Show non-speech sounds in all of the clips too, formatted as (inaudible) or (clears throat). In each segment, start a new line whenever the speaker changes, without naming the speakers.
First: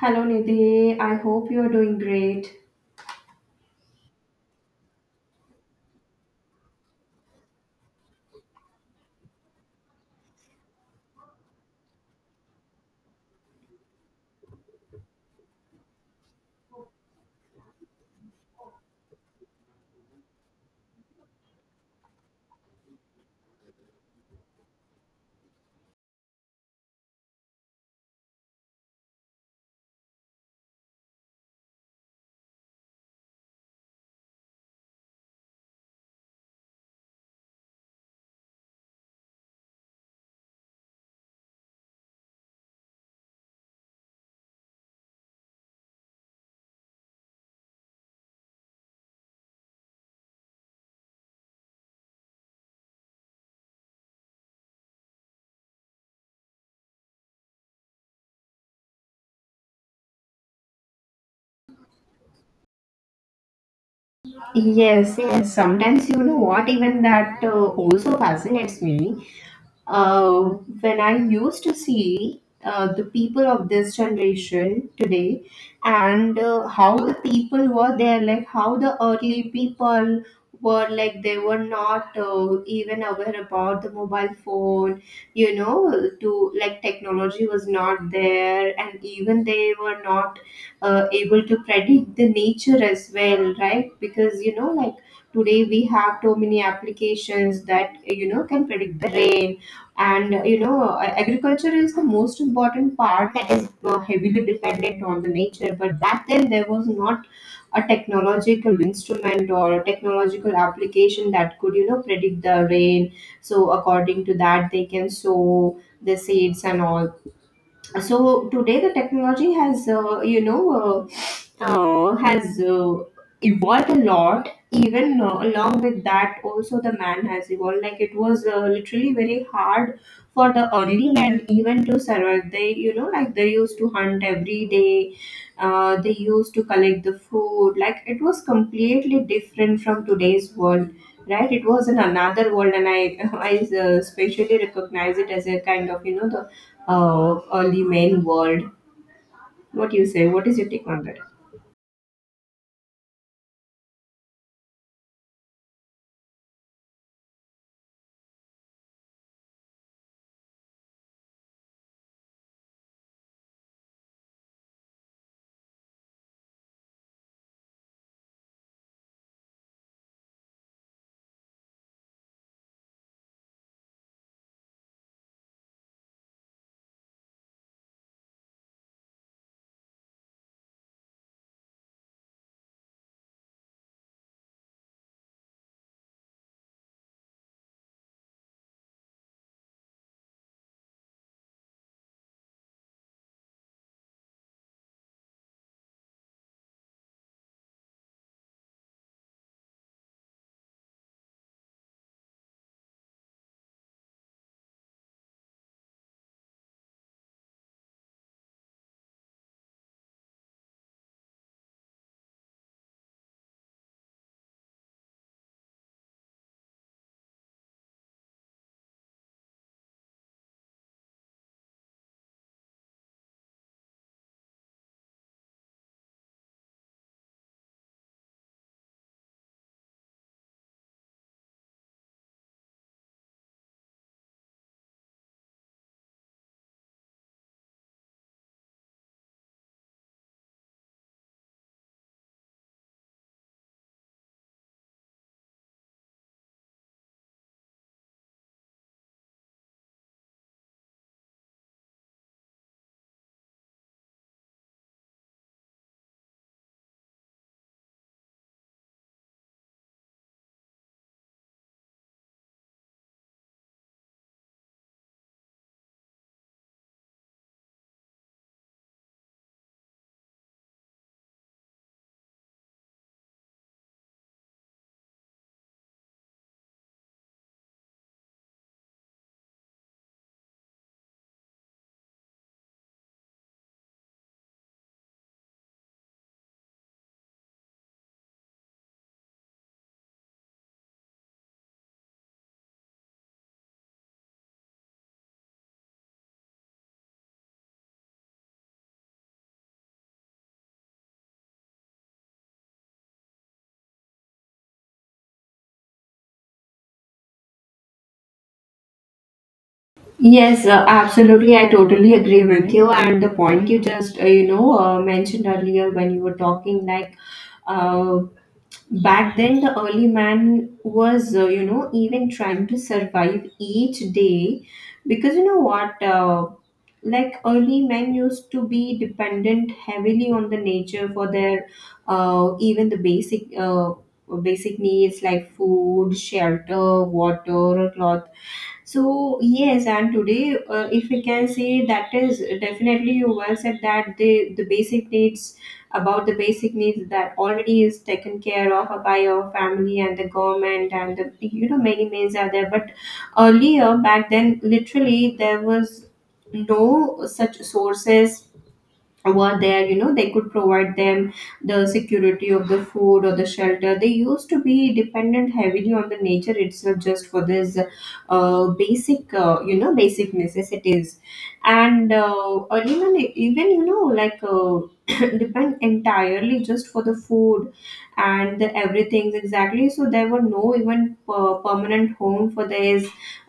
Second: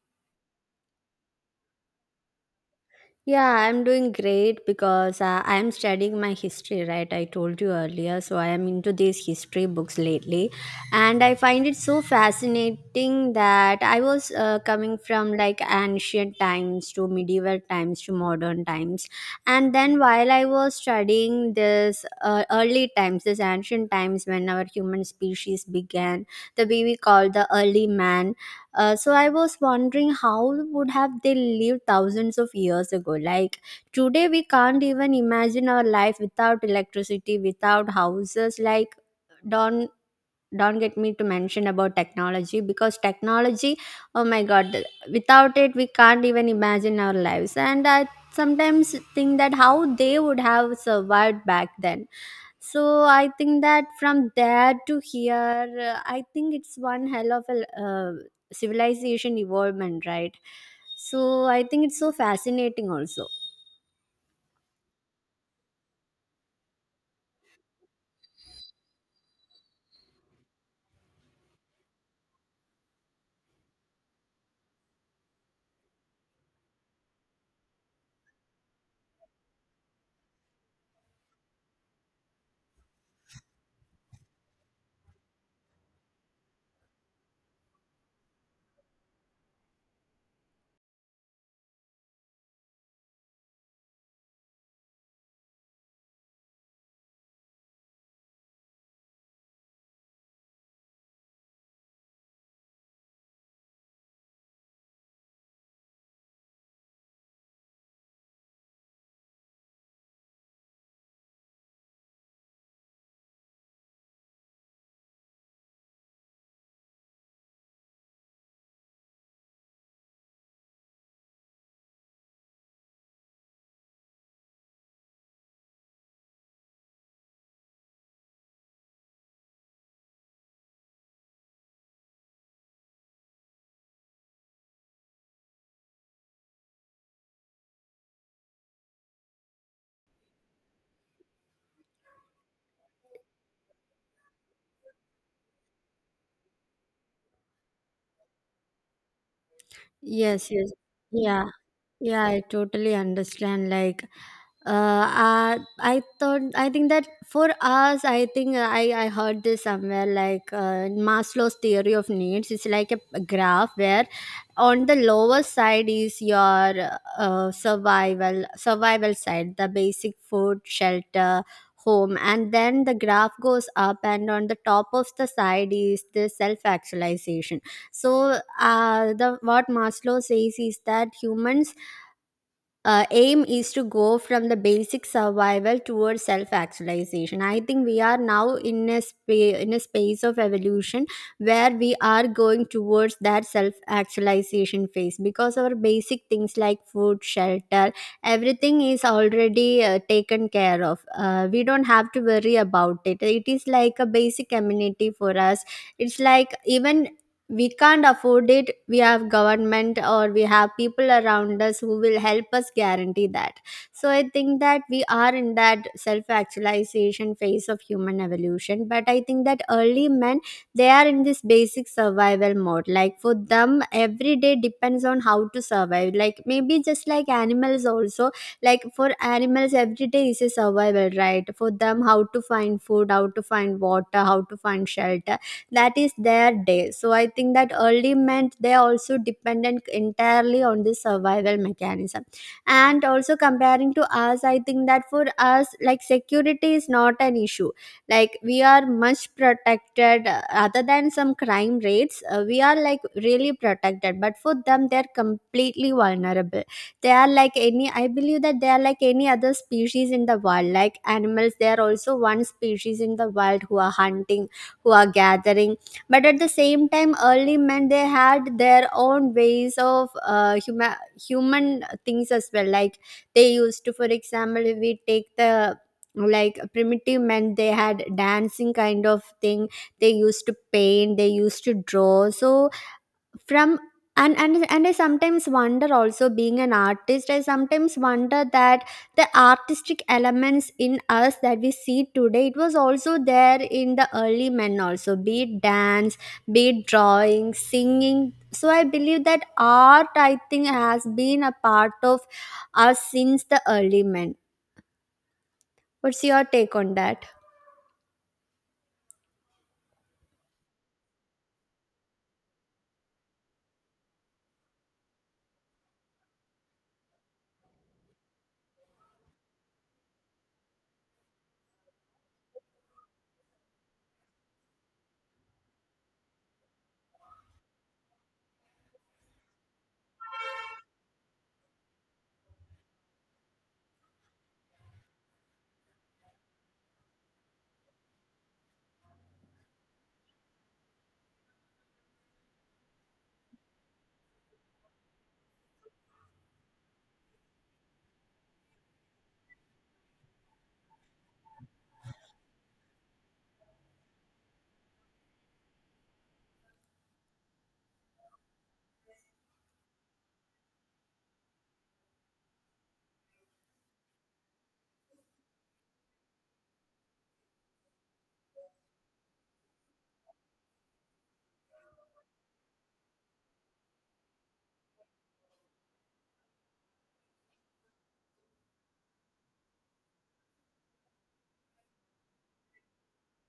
Hello Nidhi, I hope you're doing great.
Yeah, I'm doing great because I'm studying my history, right? I told you earlier. So I am into these history books lately. And I find it so fascinating that I was coming from like ancient times to medieval times to modern times. And then while I was studying this early times, this ancient times when our human species began, the way we call the early man. So I was wondering how would have they lived thousands of years ago? Like today, we can't even imagine our life without electricity, without houses. Like don't don't get me to mention about technology because technology, oh my god, without it we can't even imagine our lives. And I sometimes think that how they would have survived back then. So I think that from there to here, I think it's one hell of a civilization evolvement, right? So I think it's so fascinating also.
Yes, yes. Sometimes you know what, even that also fascinates me. uh, when I used to see the people of this generation today, and how the people were there, like how the early people were, like they were not even aware about the mobile phone, you know, to like technology was not there, and even they were not able to predict the nature as well, right? Because you know, like today we have so many applications that, you know, can predict the rain. And, you know, agriculture is the most important part that is heavily dependent on the nature. But back then there was not a technological instrument or a technological application that could, you know, predict the rain, so according to that they can sow the seeds and all. So today the technology has you know has evolved a lot. Even along with that, also the man has evolved. Like it was literally very hard for the early men even to survive. They, like they used to hunt every day. They used to collect the food. Like it was completely different from today's world. Right, it was in another world, and I, (laughs) I especially recognize it as a kind of, the early main world. What do you say? What
Yes,
is your
yes.
take on that?
Yeah. Yeah, I totally understand. Like, I think that for us, I think I heard this somewhere like in Maslow's theory of needs. It's like a graph where on the lower side is your survival side, the basic food, shelter, home. And then the graph goes up, and on the top of the side is the self actualization. So, the what Maslow says is that humans, aim is to go from the basic survival towards self actualization. I think we are now in a space of evolution where we are going towards that self actualization phase because our basic things like food, shelter, everything is already taken care of. We don't have to worry about it. It is like a basic amenity for us. It's like even we can't afford it, we have government or we have people around us who will help us guarantee that. So I think that we are in that self actualization phase of human evolution, but I think that early men, they are in this basic survival mode. Like for them, every day depends on how to survive, like maybe just like animals also. Like for animals, every day is a survival, right? For them, how to find food, how to find water, how to find shelter, that is their day. So I think that early meant they are also dependent entirely on the survival mechanism. And also comparing to us, I think that for us, like security is not an issue. Like we are much protected, other than some crime rates. We are like really protected, but for them they're completely vulnerable. They are like any, I believe that they are like any other species in the wild, like animals, they are also one species in the wild who are hunting, who are gathering. But at the same time, early men, they had their own ways of human things as well. Like they used to, for example, if we take the, like primitive men, they had dancing kind of thing. They used to paint, they used to draw. So from and I sometimes wonder, also being an artist, I sometimes wonder that the artistic elements in us that we see today, it was also there in the early men also, be it dance, be it drawing, singing. So I believe that art, I think, has been a part of us since the early men. What's your take on that?
Yes, absolutely. I totally agree with you. And the point you just, mentioned earlier when you were talking, like, uh, back then the early man was, even trying to survive each day, because you know what, like early men used to be dependent heavily on the nature for their, even the basic needs, like food, shelter, water, or cloth. So yes, and today, if we can say, that is definitely, you well said that the basic needs, about the basic needs that already is taken care of by your family and the government and the, you know, many means are there. But earlier back then, literally there was no such sources were there, you know, they could provide them the security of the food or the shelter. They used to be dependent heavily on the nature itself, just for this basic, basic necessities, and or even you know, like, (coughs) (clears throat) depend entirely just for the food and the everything, exactly. So there were no even permanent home for their,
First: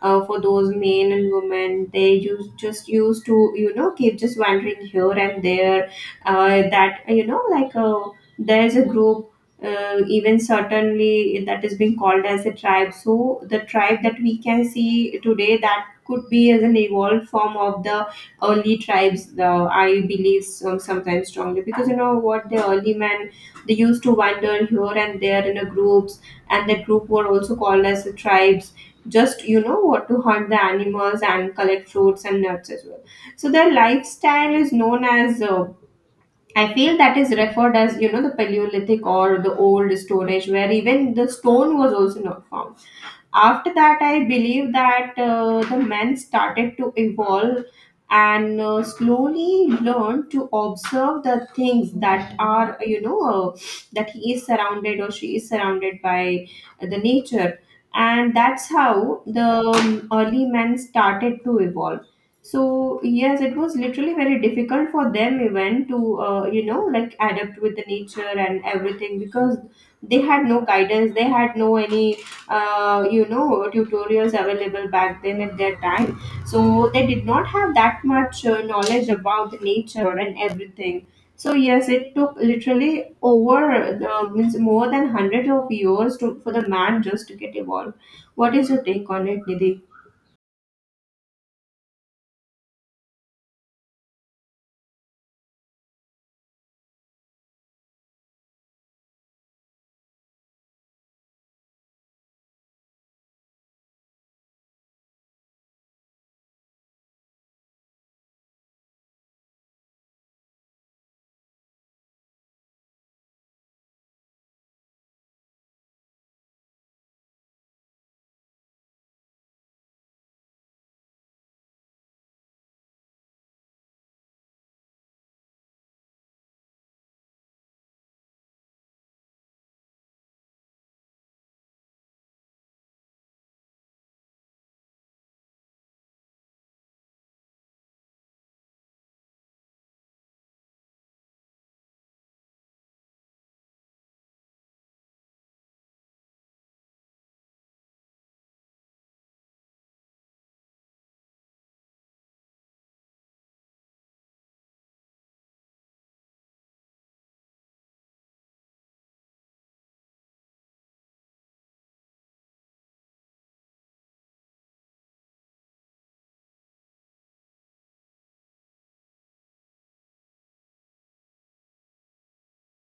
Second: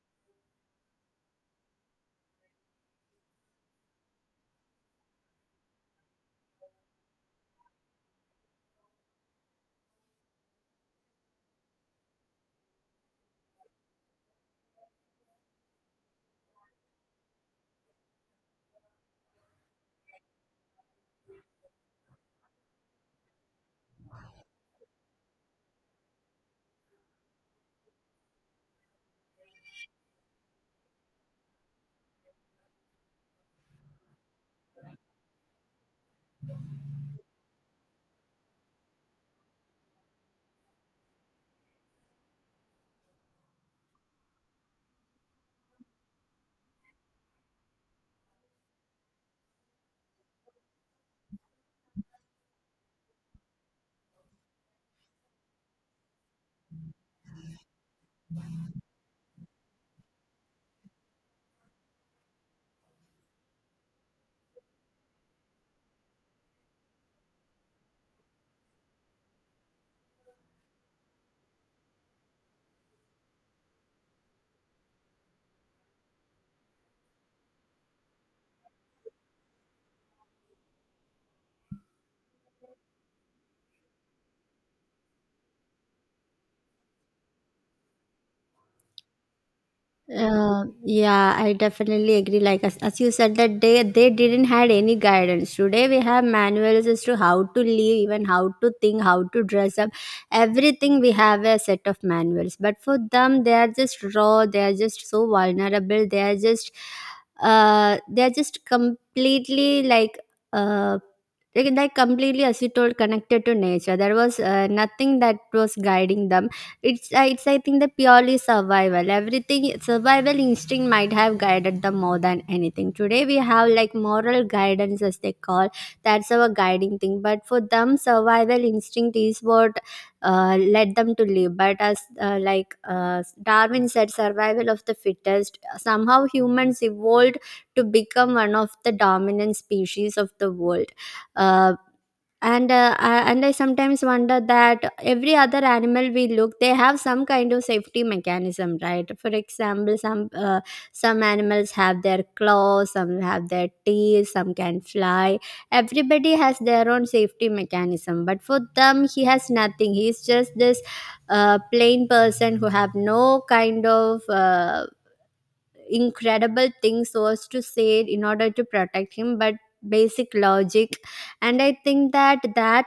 for those men and women. They used, just used to, you know, keep just wandering here and there, that you know, like, there's a group, even certainly, that is being called as a tribe. So the tribe that we can see today, that could be as an evolved form of the early tribes, I believe sometimes strongly, because you know what, the early men, they used to wander here and there in a groups, and that group were also called as the tribes, just you know what, to hunt the animals and collect fruits and nuts as well. So their lifestyle is known as, I feel, that is referred as, you know, the Paleolithic or the Old Storage, where even the stone was also not found. After that I believe that the men started to evolve, and slowly learn to observe the things that are, you know, that he is surrounded or she is surrounded by, the nature. And that's how the early men started to evolve. So yes, it was literally very difficult for them even to you know, like adapt with the nature and everything, because they had no guidance, they had no any you know, tutorials available back then at their time. So they did not have that much knowledge about the nature and everything. So yes, it took literally over the, means more than 100 of years to, for the man just to get evolved. What is your take on it, Nidhi?
Yeah, I definitely agree. Like as you said that they didn't had any guidance. Today we have manuals as to how to live, even how to think, how to dress up. Everything we have a set of manuals. But for them, they are just raw. They are just so vulnerable. They are just completely uh like completely, as you told, connected to nature. There was nothing that was guiding them. It's I think the purely survival, everything survival instinct might have guided them more than anything. Today we have like moral guidance, as they call, that's our guiding thing. But for them, survival instinct is what led them to live. But as like Darwin said, survival of the fittest, somehow humans evolved to become one of the dominant species of the world. Uh and I sometimes wonder that every other animal we look, they have some kind of safety mechanism, right? For example, some animals have their claws, some have their teeth, some can fly. Everybody has their own safety mechanism, but for them he has nothing. He's just this plain person who have no kind of incredible things, so as to say, in order to protect him. But basic logic. And I think that that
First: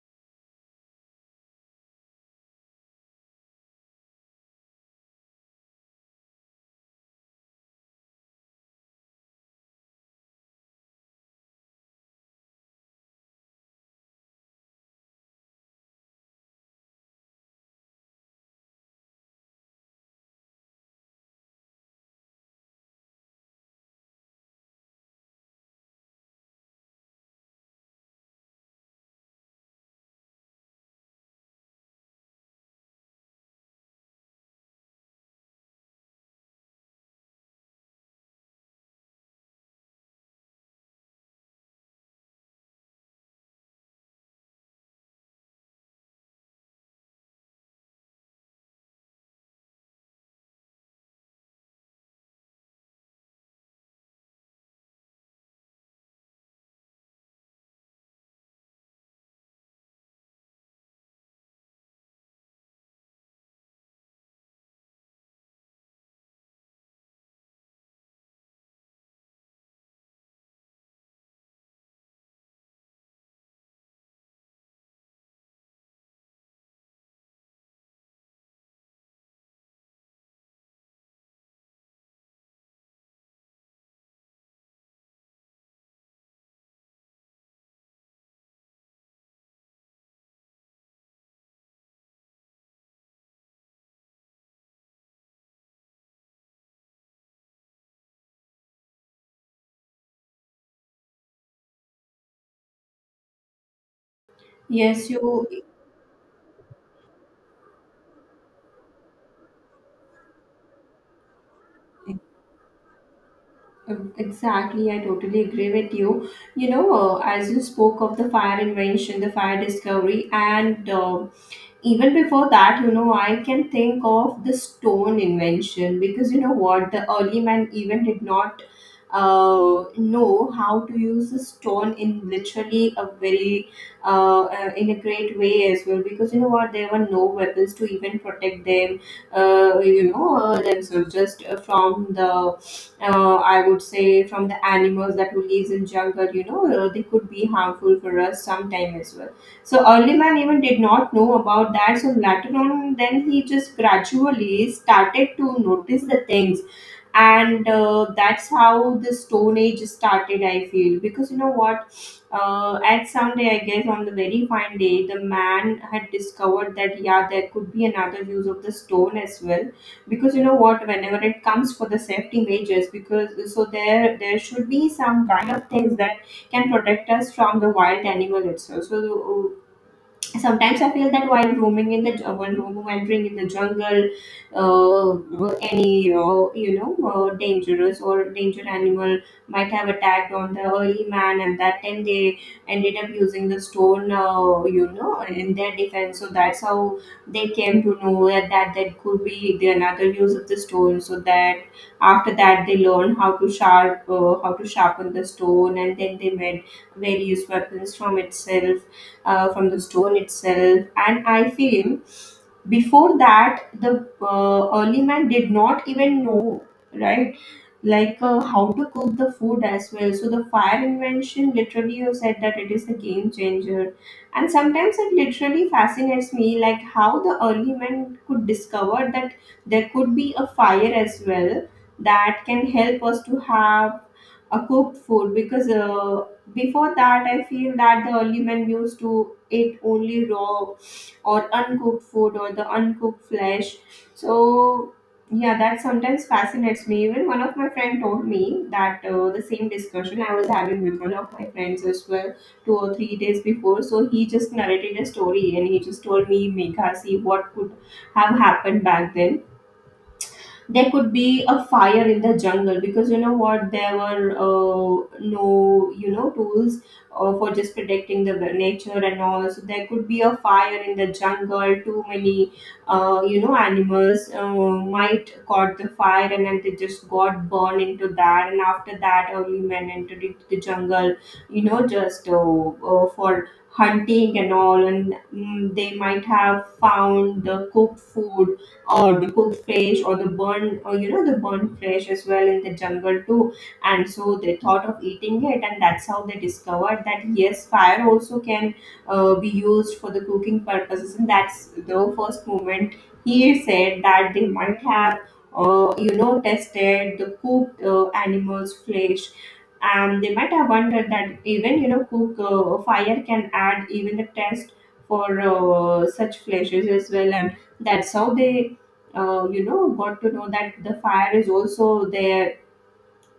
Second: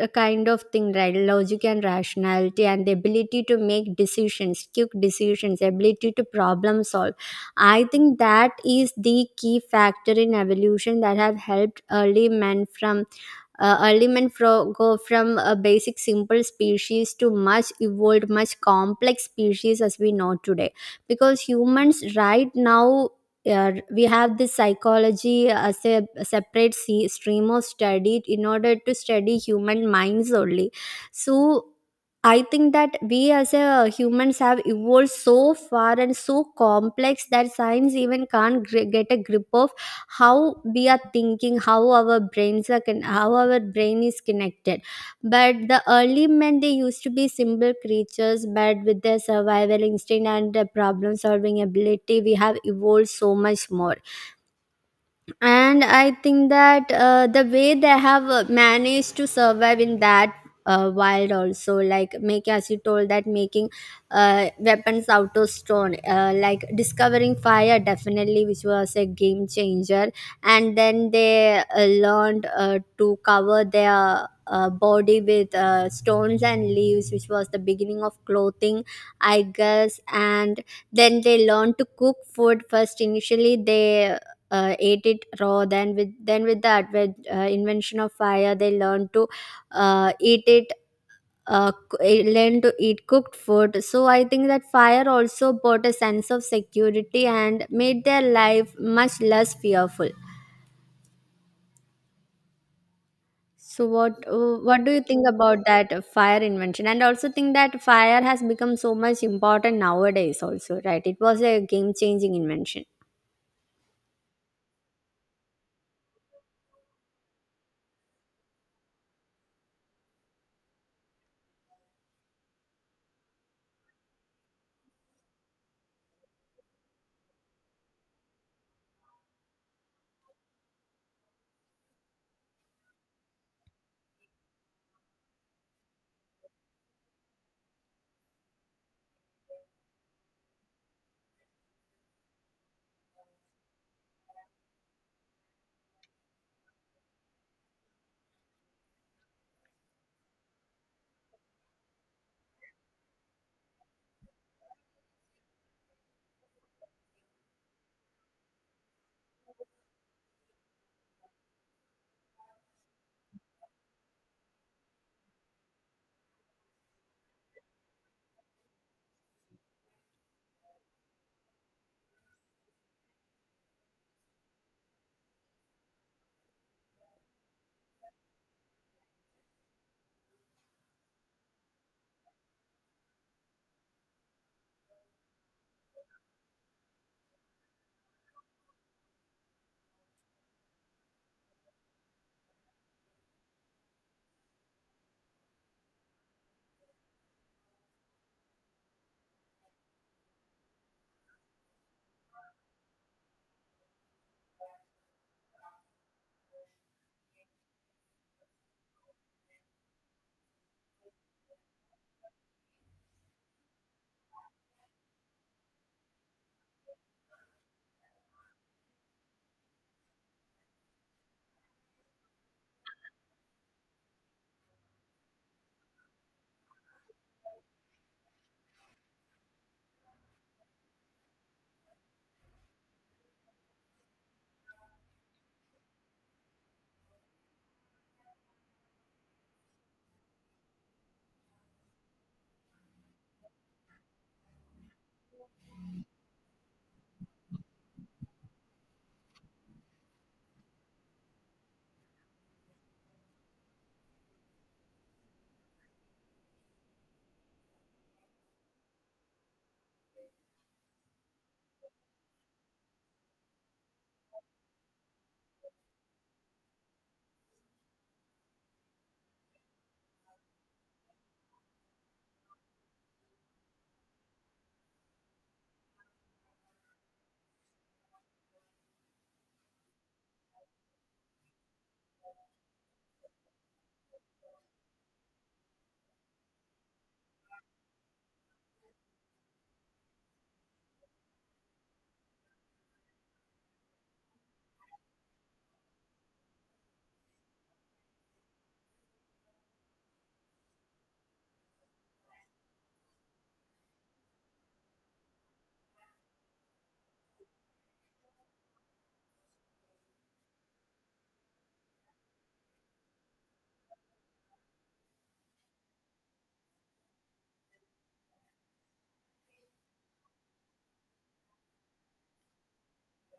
kind of thing, right, logic and rationality and the ability to make decisions, quick decisions, ability to problem solve, I think that is the key factor in evolution that have helped early men from early men fro- go from a basic simple species to much evolved much complex species as we know today. Because humans right now, we have this psychology as a separate stream of study in order to study human minds only. So I think that we as a humans have evolved so far and so complex that science even can't get a grip of how we are thinking, how our brain is connected. But the early men, they used to be simple creatures, but with their survival instinct and their problem solving ability, we have evolved so much more. And I think that the way they have managed to survive in that wild also, like make as you told, that making weapons out of stone, like discovering fire, definitely, which was a game changer. And then they learned to cover their body with stones and leaves, which was the beginning of clothing, I guess. And then they learned to cook food. First initially they ate it raw, then with the invention of fire they learned to eat it learn to eat cooked food. So I think that fire also brought a sense of security and made their life much less fearful. So what do you
Yes,
think
you
about that fire invention? And also think that fire has become so much important nowadays also, right? It was a game changing invention.
exactly, I totally agree with you. You know, as you spoke of the fire invention, the fire discovery, and even before that, you know, I can think of the stone invention. Because you know what, the early man even did not know how to use the stone in literally a very in a great way as well. Because you know what, there were no weapons to even protect them, themselves, just from the, I would say, from the animals that who lives in jungle, you know, they could be harmful for us sometime as well. So early man even did not know about that. So later on, then he just gradually started to notice the things, and that's how the Stone Age started, I feel. Because you know what, at some day I guess, on the very fine day, the man had discovered that yeah, there could be another use of the stone as well. Because you know what, whenever it comes for the safety measures, because so there should be some kind of things that can protect us from the wild animal itself. So sometimes I feel that while roaming in the, while wandering in the jungle, any dangerous or danger animal might have attacked on the early man, and that time they ended up using the stone, in their defense. So that's how they came to know that that could be the another use of the stone. So that after that, they learn how to sharpen the stone, and then they made various weapons from itself, from the stone itself. And I feel before that, the early man did not even know, right, like, how to cook the food as well. So the fire invention, literally you said that it is the game changer. And sometimes it literally fascinates me like how the early men could discover that there could be a fire as well that can help us to have a cooked food. Because before that I feel that the early men used to eat only raw or uncooked food or the uncooked flesh. So yeah, that sometimes fascinates me. Even one of my friend told me that the same discussion I was having with one of my friends as well 2 or 3 days before. So he just narrated a story and he just told me, Megha, see what could have happened back then. There could be a fire in the jungle, because you know what, there were no, you know, tools for just protecting the nature and all. So there could be a fire in the jungle, too many, animals might caught the fire, and then they just got burned into that. And after that, early men entered into the jungle, you know, just for hunting and all. And they might have found the cooked food or the cooked fish or the burned, or you know, the burned fish as well in the jungle too. And so they thought of eating it, and that's how they discovered that yes, fire also can be used for the cooking purposes. And that's the first moment, he said, that they might have tested the cooked, animals flesh. They might have wondered that, even you know, cook fire can add even the test for such flashes as well. And that's how they got to know that the fire is also there.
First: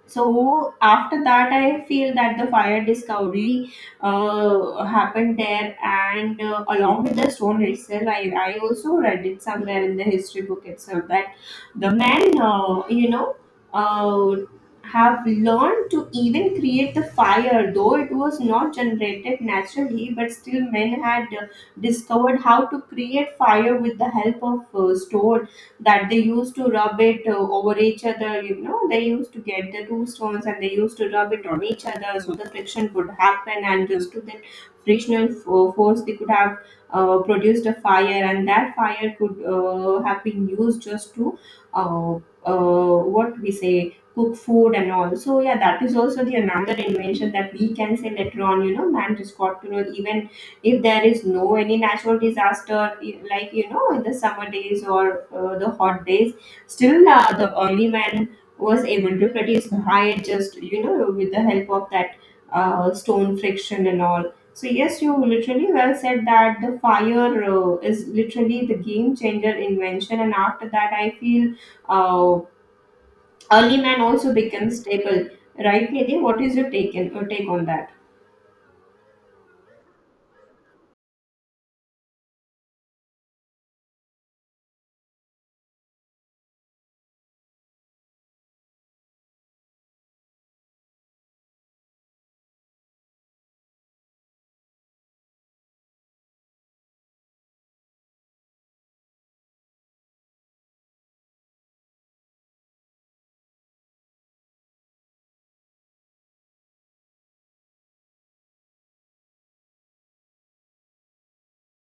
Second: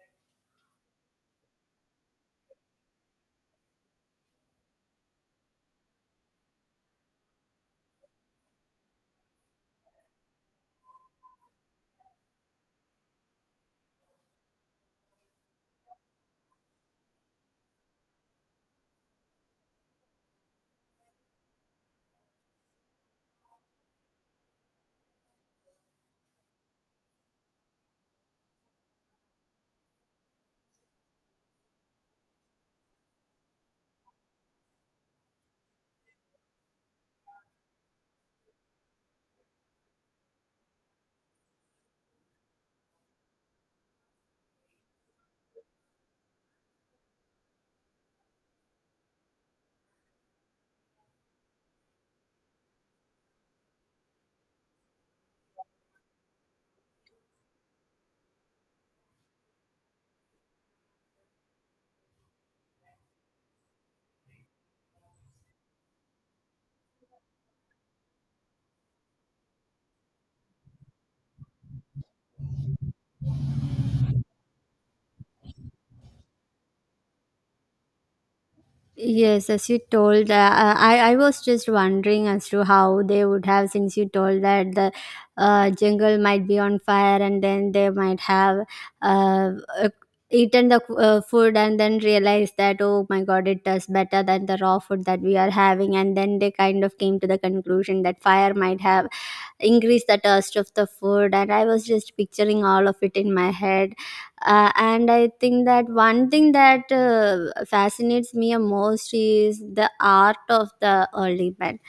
So after that I feel that the fire discovery happened there. And along with the stone itself, I also read it somewhere in the history book itself that the men uh, have learned to even create the fire, though it was not generated naturally, but still men had discovered how to create fire with the help of stones, that they used to rub it over each other. You know, they used to get the two stones and they used to rub it on each other so the friction could happen, and just to that frictional force, they could have produced a fire, and that fire could have been used just to uh, what we say, cook food and all. So yeah, that is also the another invention that we can say later on. You know, man just got to know even if there is no any natural disaster in the summer days or the hot days, still the early man was able to produce high just with the help of that stone friction and all. So yes, you literally well said that the fire is literally the game changer invention, and after that I feel uh, early man also becomes stable, right Nidhi? What is your take on that?
Yes, as you told, I was just wondering as to how they would have, since you told that the jungle might be on fire and then they might have uh, uh, eaten the food and then realized that oh my god, it tastes better than the raw food that we are having, and then they kind of came to the conclusion that fire might have increased the taste of the food, and I was just picturing all of it in my head. And I think that one thing that fascinates me most is the art of the early bed.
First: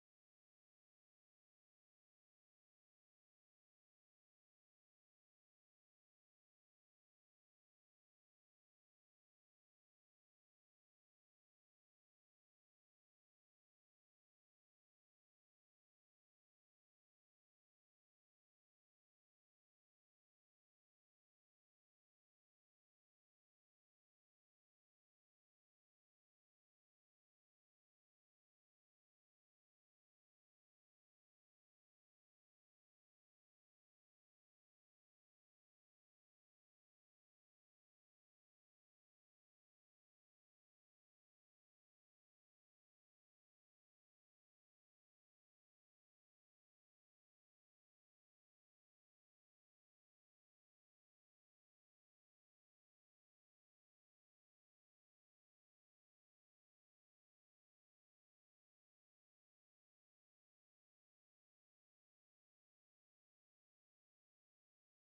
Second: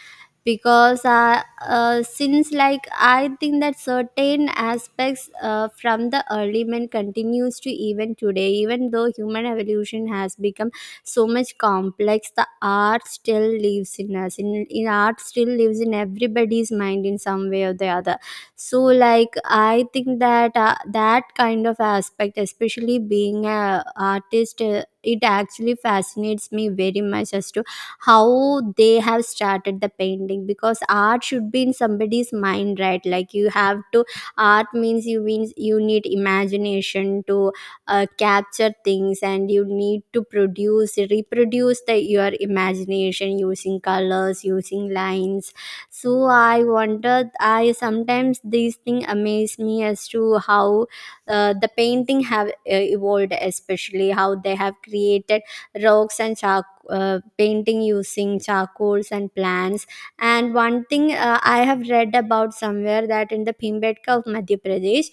Because since like I think that certain aspects from the early man continues to even today, even though human evolution has become so much complex, the art still lives in us, in art still lives in everybody's mind in some way or the other. So like I think that that kind of aspect, especially being a artist, it actually fascinates me very much as to how they have started the painting. Because art should be in somebody's mind, right? Like you have to art means you need imagination to capture things and you need to produce reproduce your imagination using colors, using lines. So I sometimes these things amaze me as to how the painting have evolved, especially how they have created rocks and charcoal, painting using charcoals and plants. And one thing, I have read about somewhere, that in the pimbedka of madhya pradesh,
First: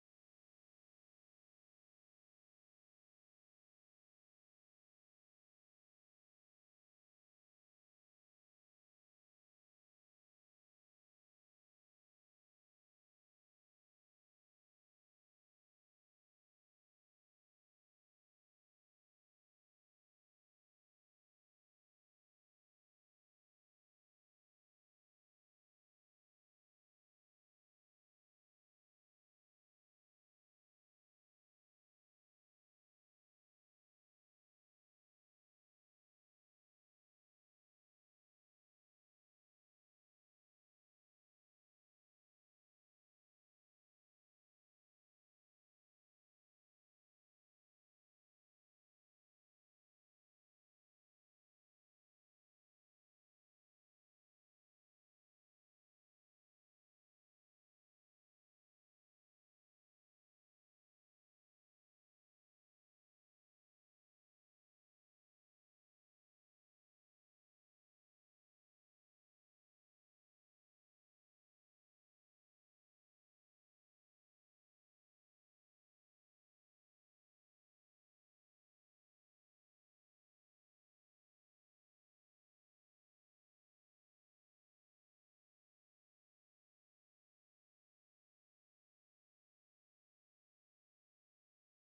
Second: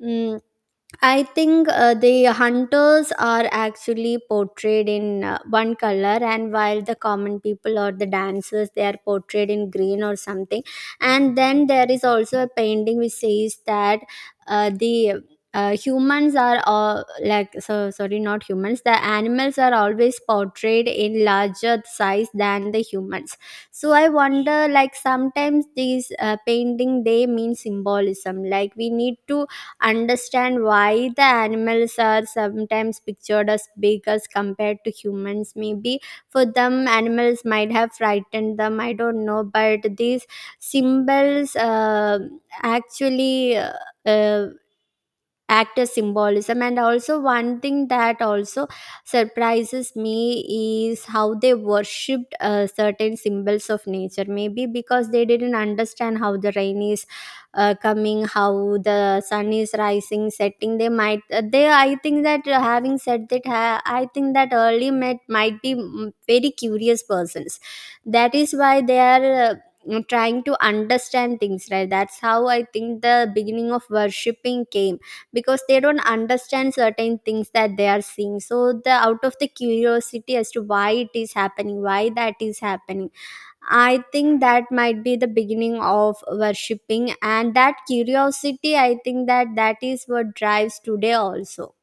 mm, I think the hunters are actually portrayed in one color, and while the common people or the dancers, they are portrayed in green or something. And then there is also a painting which says that the humans are all like, so sorry, not humans. The animals are always portrayed in larger size than the humans. So I wonder, like sometimes these painting they mean symbolism. Like we need to understand why the animals are sometimes pictured as big as compared to humans. Maybe for them, animals might have frightened them. I don't know, but these symbols actually. Uh, actor symbolism. And also, one thing that also surprises me is how they worshipped certain symbols of nature, maybe because they didn't understand how the rain is coming, how the sun is rising, setting. They might they I think that, having said that, I think that early met might be very curious persons. That is why they are trying to understand things, right? That's how I think the beginning of worshipping came, because they don't understand certain things that they are seeing. So the, out of the curiosity as to why it is happening, why that is happening, I think that might be the beginning of worshipping. And that curiosity, I think that that is what drives today also.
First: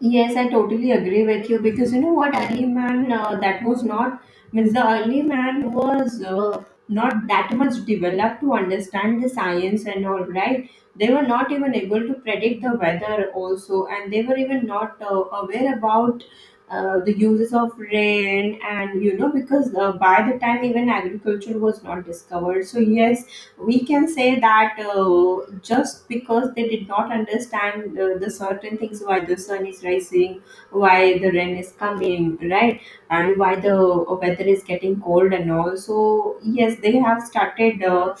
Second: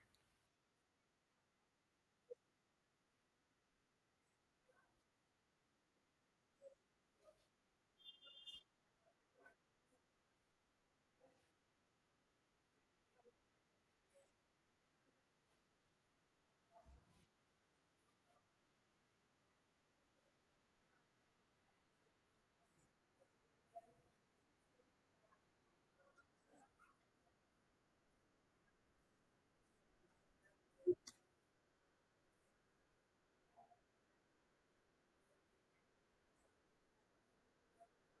Yes, I totally agree with you because you know what, early man, that was not, means the early man was not that much developed to understand the science and all, right? They were not even able to predict the weather also, and they were even not aware about the uses of rain, and you know, because by the time even agriculture was not discovered. So yes, we can say that just because they did not understand the certain things, why the sun is rising, why the rain is coming, right, and why the weather is getting cold and all. So yes, they have started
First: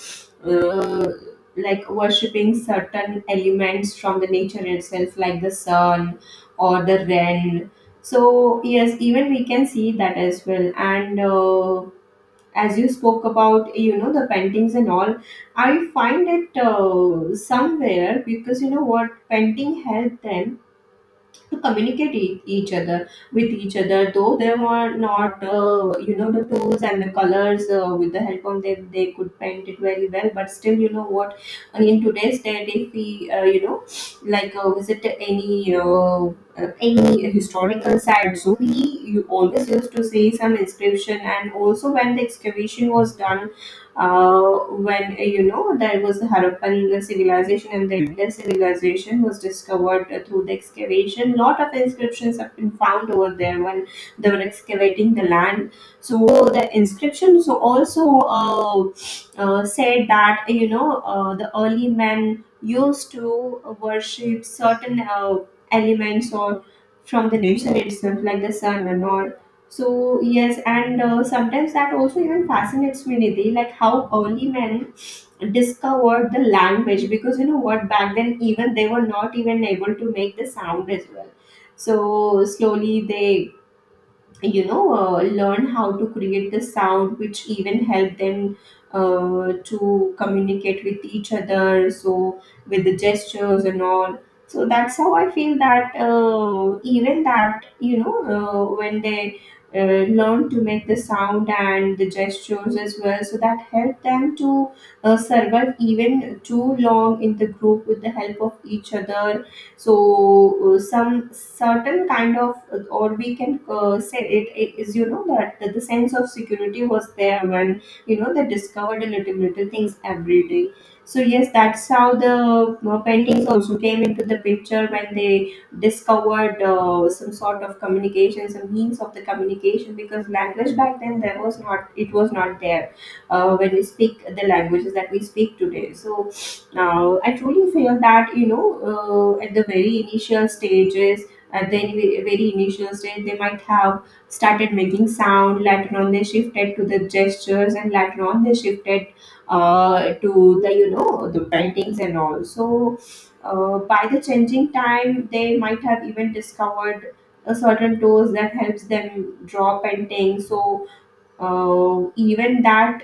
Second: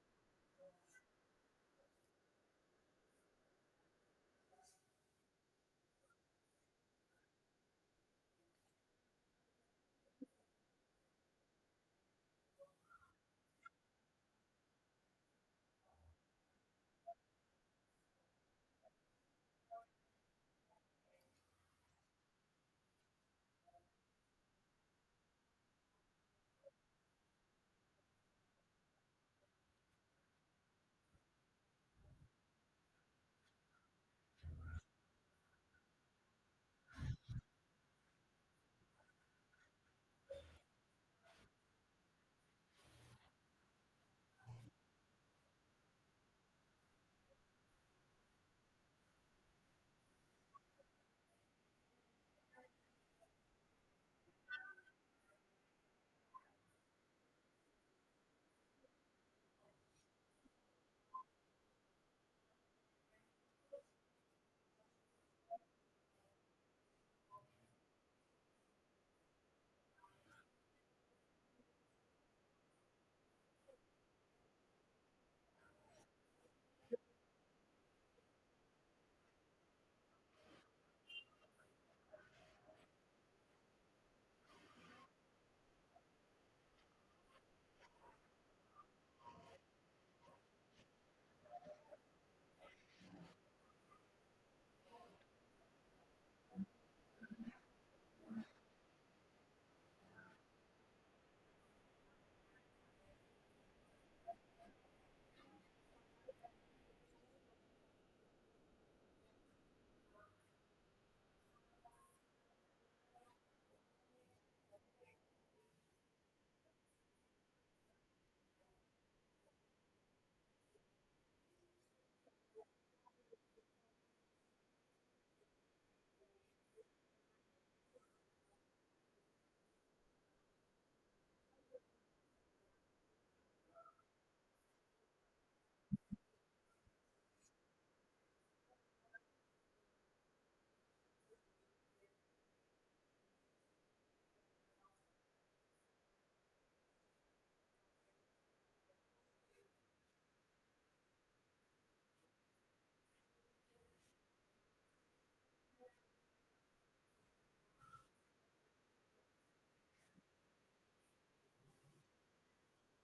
uh, like worshipping certain elements from the nature itself, like the sun or the rain. So yes, even we can see that as well. And as you spoke about, you know, the paintings and all, I find it somewhere because you know what, painting helped them to communicate e- each other with each other. Though they were not you know, the tools and the colors, with the help of them they could paint it very well. But still, you know what, in today's day, if we you know, like visit any any historical sites, we you always used to see some inscription. And also, when the excavation was done, uh, when you know, there was the Harappan civilization and the Indian civilization was discovered through the excavation. Lot of inscriptions have been found over there when they were excavating the land. So the inscriptions also said that, you know, the early men used to worship certain elements or from the nature itself, like the sun and all. So yes, and sometimes that also even fascinates me, Nidhi, like how early men discovered the language. Because you know what, back then even they were not even able to make the sound as well. So slowly they, you know, learn how to create the sound, which even help them to communicate with each other, so with the gestures and all. So that's how I feel that even that, you know, when they learn to make the sound and the gestures as well, so that help them to survive even too long in the group with the help of each other. So some certain kind of, or we can say it, it is, you know, that the sense of security was there when, you know, they discovered a little little things every day. So yes, that's how the paintings also came into the picture, when they discovered some sort of communication, some means of the communication, because language back then there was not, it was not there when we speak the languages that we speak today. So I truly feel that, you know, at the very initial stages, at the very very initial stage, they might have started making sound. Later on, they shifted to the gestures, and later on, they shifted to the, you know, the paintings and all. So by the changing time, they might have even discovered a certain tools that helps them draw paintings. So even that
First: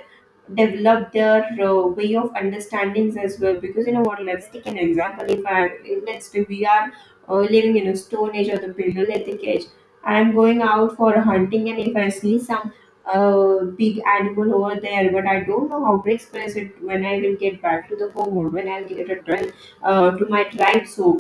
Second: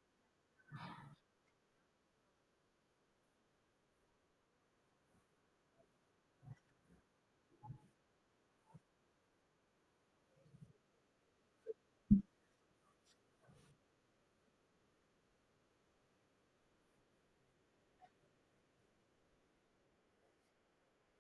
develop their way of understandings as well. Because you know what, let's take an example, if I let's say we are living in a stone age or the paleolithic age. I'm going out for hunting, and if I see some big animal over there, but I don't know how to express it when I will get back to the home, or when I'll get it returned to my tribe. So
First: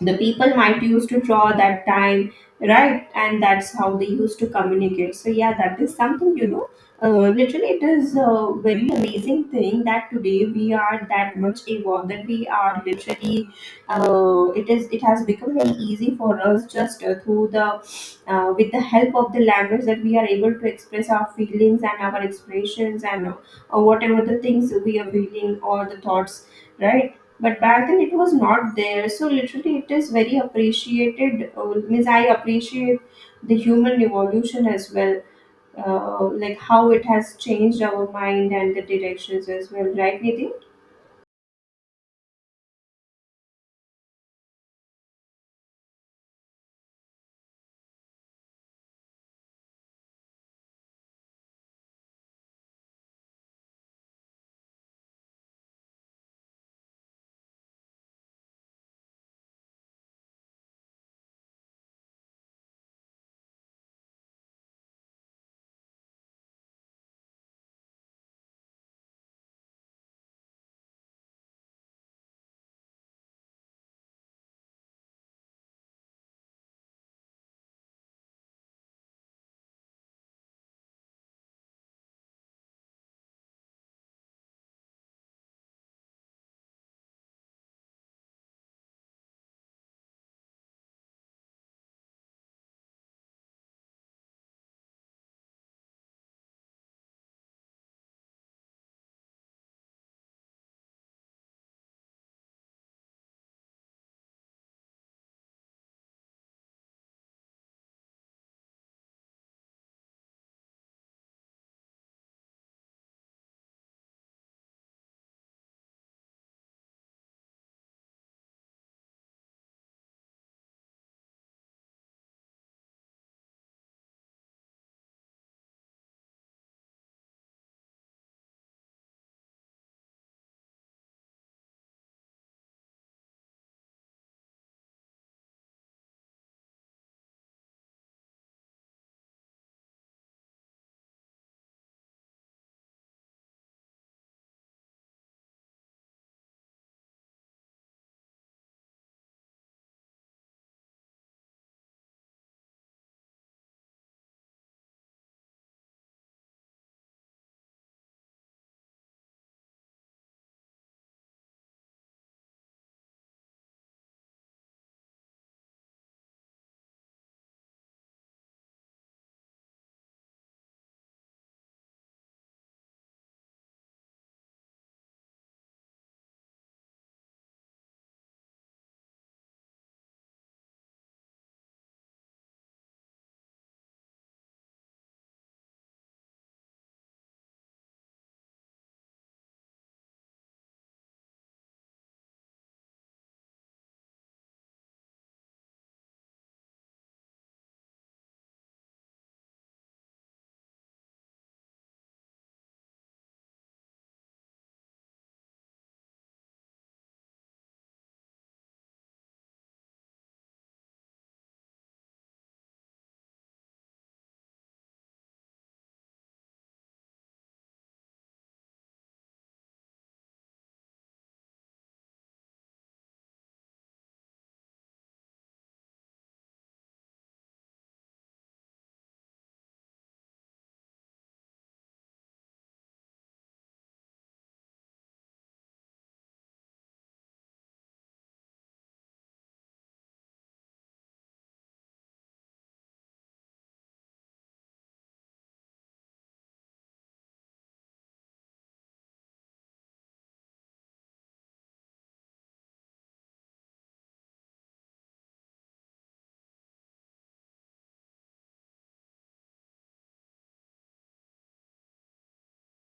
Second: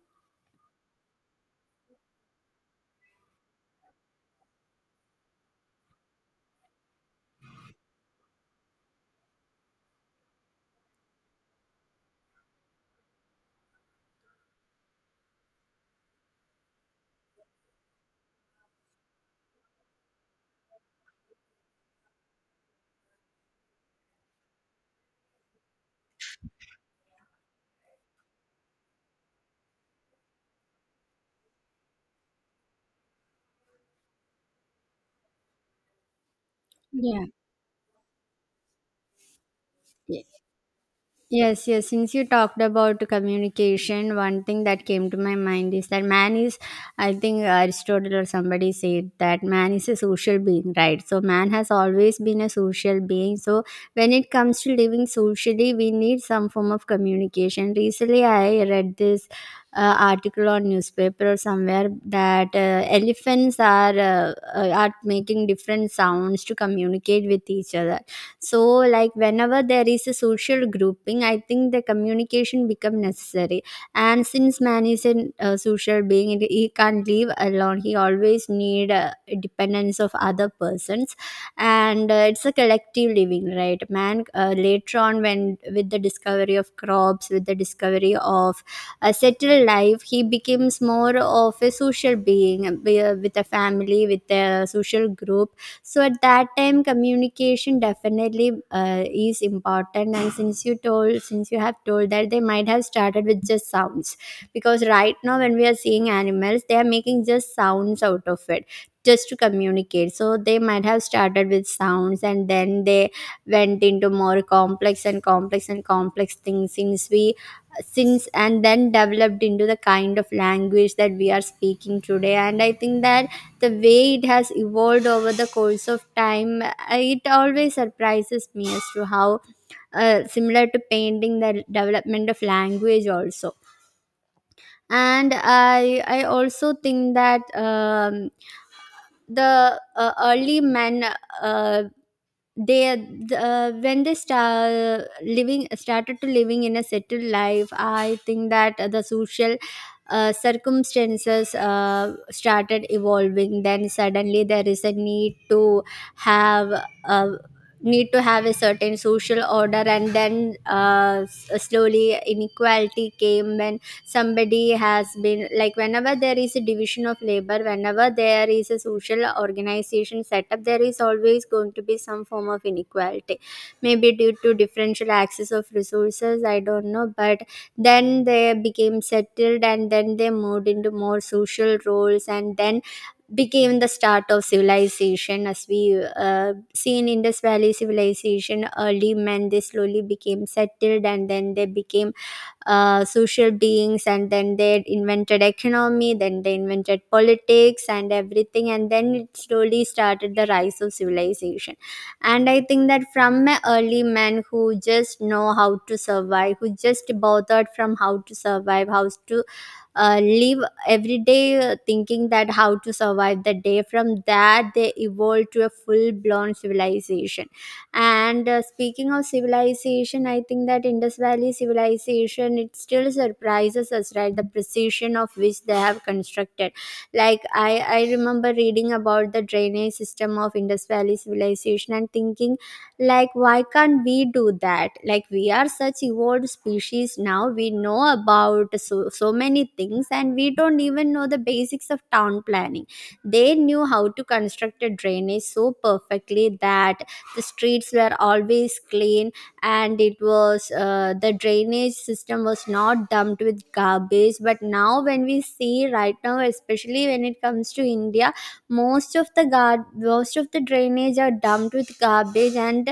the people might used to draw that time, right, and that's how they used to communicate. So yeah, that is something, you know, literally it is a very amazing thing that today we are that much evolved, that we are literally it is, it has become very easy for us just through the with the help of the language, that we are able to express our feelings and our expressions, and whatever the things we are feeling or the thoughts, right. But back then it was not there, so literally it is very appreciated. Means I appreciate the human evolution as well, like how it
Yeah.
has changed our mind and the directions as well, right Nidhi?
Yes, yes. Since you talked about communication, one thing that came to my mind is that man is, I think Aristotle or somebody said that man is a social being, right? So man has always been a social being. So when it comes to living socially, we need some form of communication. Recently, I read this article on newspaper or somewhere that elephants are making different sounds to communicate with each other. So like, whenever there is a social grouping, I think the communication become necessary. And since man is a social being and he can't live alone, he always need dependence of other persons. And it's a collective living, right? Man, later on, when with the discovery of crops, with the discovery of a settled life, he becomes more of a social being, with a family, with a social group. So at that time communication definitely is important. And since you told, since you have told that they might have started with just sounds, because right now when we are seeing animals, they are making just sounds out of it, just to communicate. So they might have started with sounds, and then they went into more complex and complex and complex things. Since and then developed into the kind of language that we are speaking today. And I think that the way it has evolved over the course of time, it always surprises me as to how, similar to painting, the development of language also. And I also think that, the early men, uh, they when they start living started to living in a settled life. I think that the social circumstances started evolving. Then suddenly there is a need to have a need to have a certain social order. And then slowly inequality came when somebody has been, like, whenever there is a division of labor, whenever there is a social organization set up, there is always going to be some form of inequality, maybe due to differential access of resources. I don't know. But then they became settled, and then they moved into more social roles, and then became the start of civilization as we see in Indus Valley civilization. Early men, they slowly became settled, and then they became social beings, and then they invented economy, then they invented politics and everything, and then it slowly started the rise of civilization. And I think that from an early man who just know how to survive, who just bothered from how to survive, how to live every day, thinking that how to survive the day, from that they evolved to a full blown civilization. And speaking of civilization, I think that Indus Valley civilization, it still surprises us, right? The precision of which they have constructed. Like, I remember reading about the drainage system of Indus Valley civilization and thinking, like, why can't we do that? Like, we are such evolved species now, we know about so, so many things, and we don't even know the basics of town planning. They knew how to construct a drainage so perfectly that the streets were always clean. And it was, the drainage system was not dumped with garbage. But now when we see right now, especially when it comes to India, most of the most of the drainage are dumped with garbage, and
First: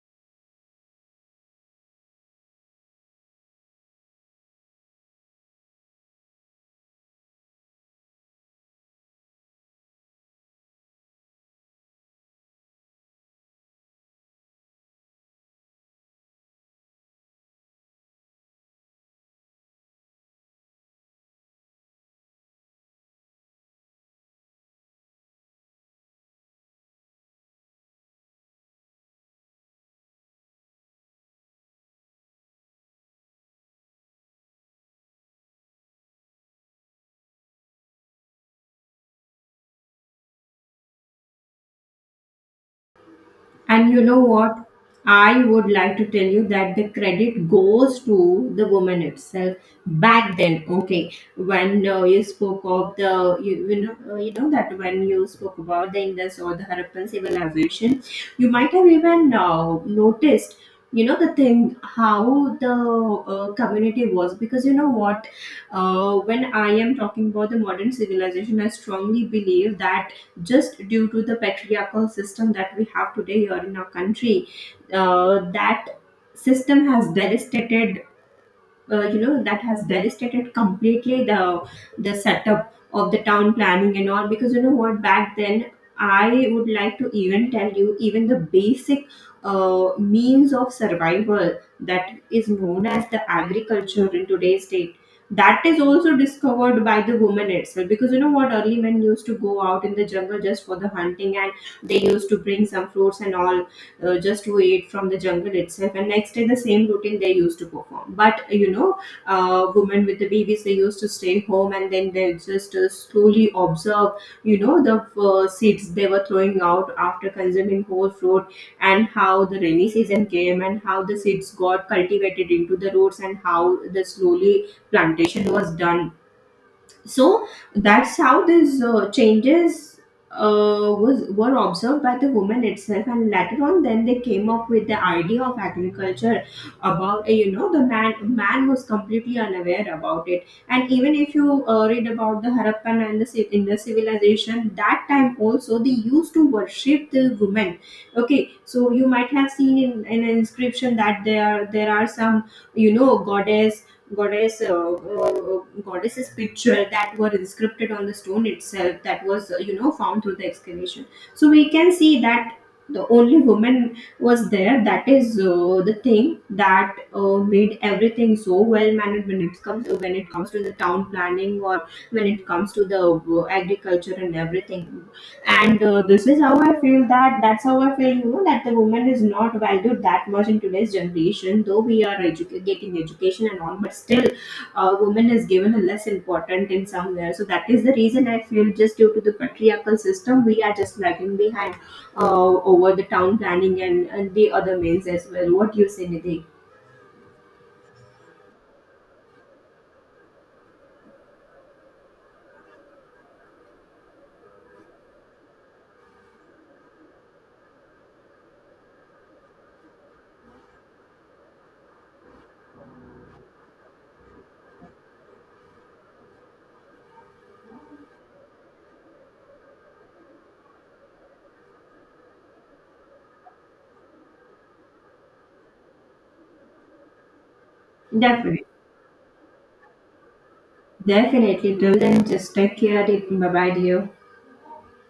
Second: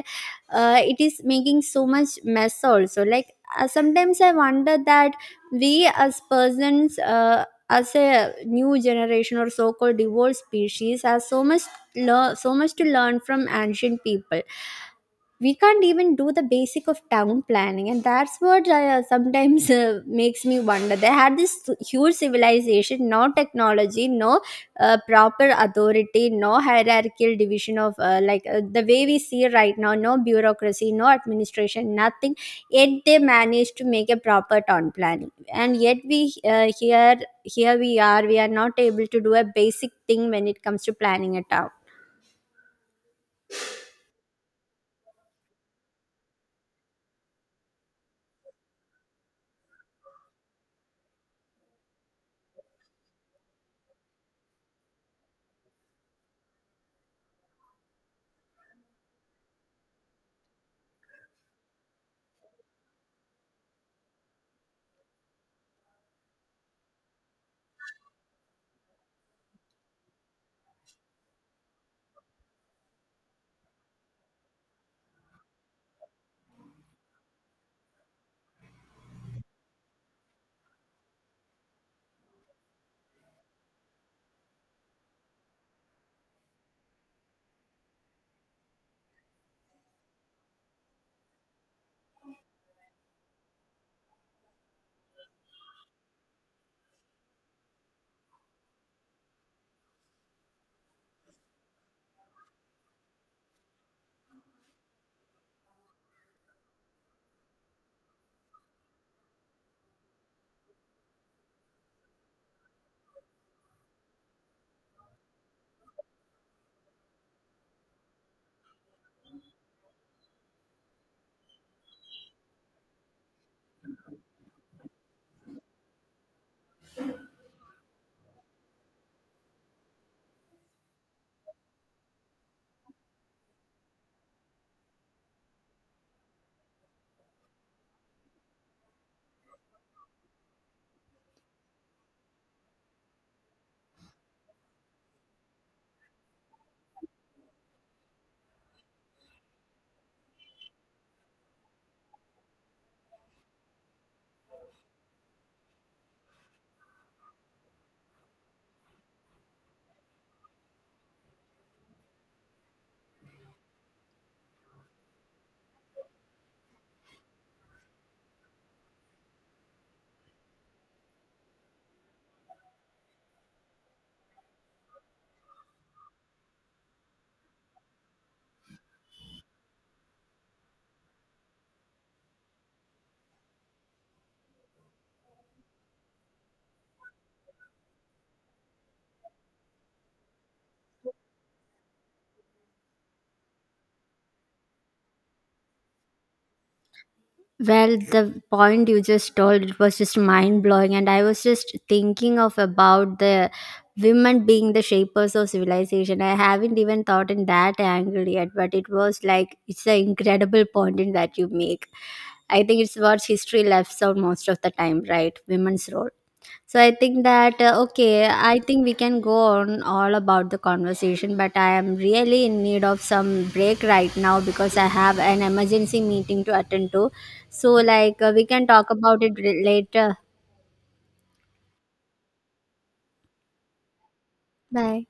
it is making so much mess also. Like, sometimes I wonder that we as persons, as a new generation or so-called evolved species, have so much so much to learn from ancient people. We can't even do the basic of town planning. And that's what, sometimes (laughs) makes me wonder, they had this huge civilization, no technology, no proper authority, no hierarchical division of, the way we see right now, no bureaucracy, no administration, nothing, yet they managed to make a proper town planning. And yet we, here we are, we are not able to do a basic thing when it comes to planning a town.
And you know what? I would like to tell you that the credit goes to the woman itself back then. Okay, when you spoke of the that when you spoke about the Indus or the Harappan civilization, you might have even noticed, you know, the thing how the community was. Because you know what, when I am talking about the modern civilization, I strongly believe that just due to the patriarchal system that we have today here in our country. That system has devastated you know, that has devastated completely the setup of the town planning and all. Because you know what, back then, I would like to even tell you even the basic means of survival, that is known as the agriculture in today's state, that is also discovered by the woman itself. Because you know what, early men used to go out in the jungle just for the hunting, and they used to bring some fruits and all just to eat from the jungle itself, and next day the same routine they used to perform. But you know, women with the babies, they used to stay home, and then they just slowly observe, you know, the seeds they were throwing out after consuming whole fruit, and how the rainy season came, and how the seeds got cultivated into the roots, and how the slowly plantation was done. So that's how these changes was were observed by the women itself, and later on then they came up with the idea of agriculture. About you know, the man was completely unaware about it. And even if you read about the Harappan and the civ- in the civilization, that time also they used to worship the women. Okay, so you might have seen in an inscription that there are some, you know, goddess's picture that were inscribed on the stone itself, that was you know, found through the excavation. So we can see that the only woman was there, that is the thing that made everything so well managed when it comes, when it comes to the town planning, or when it comes to the agriculture and everything. And this is how I feel that, that's how I feel, you know, that the woman is not valued that much in today's generation, though we are getting education and all, but still woman is given a less important in somewhere. So that is the reason I feel, just due to the patriarchal system, we are just lagging behind over the town planning and the other means as well. What do you say, Nidhi?
Well, the point you just told, it was just mind blowing, and I was just thinking of about the women being the shapers of civilization. I haven't even thought in that angle yet, but it was like, it's an incredible point in that you make. I think it's what history left out most of the time, right? Women's role. So I think that, okay, I think we can go on all about the conversation, but I am really in need of some break right now because I have an emergency meeting to attend to. So like, we can
Definitely,
talk about it later.
definitely, till then just take care. Bye bye, dear.
Bye.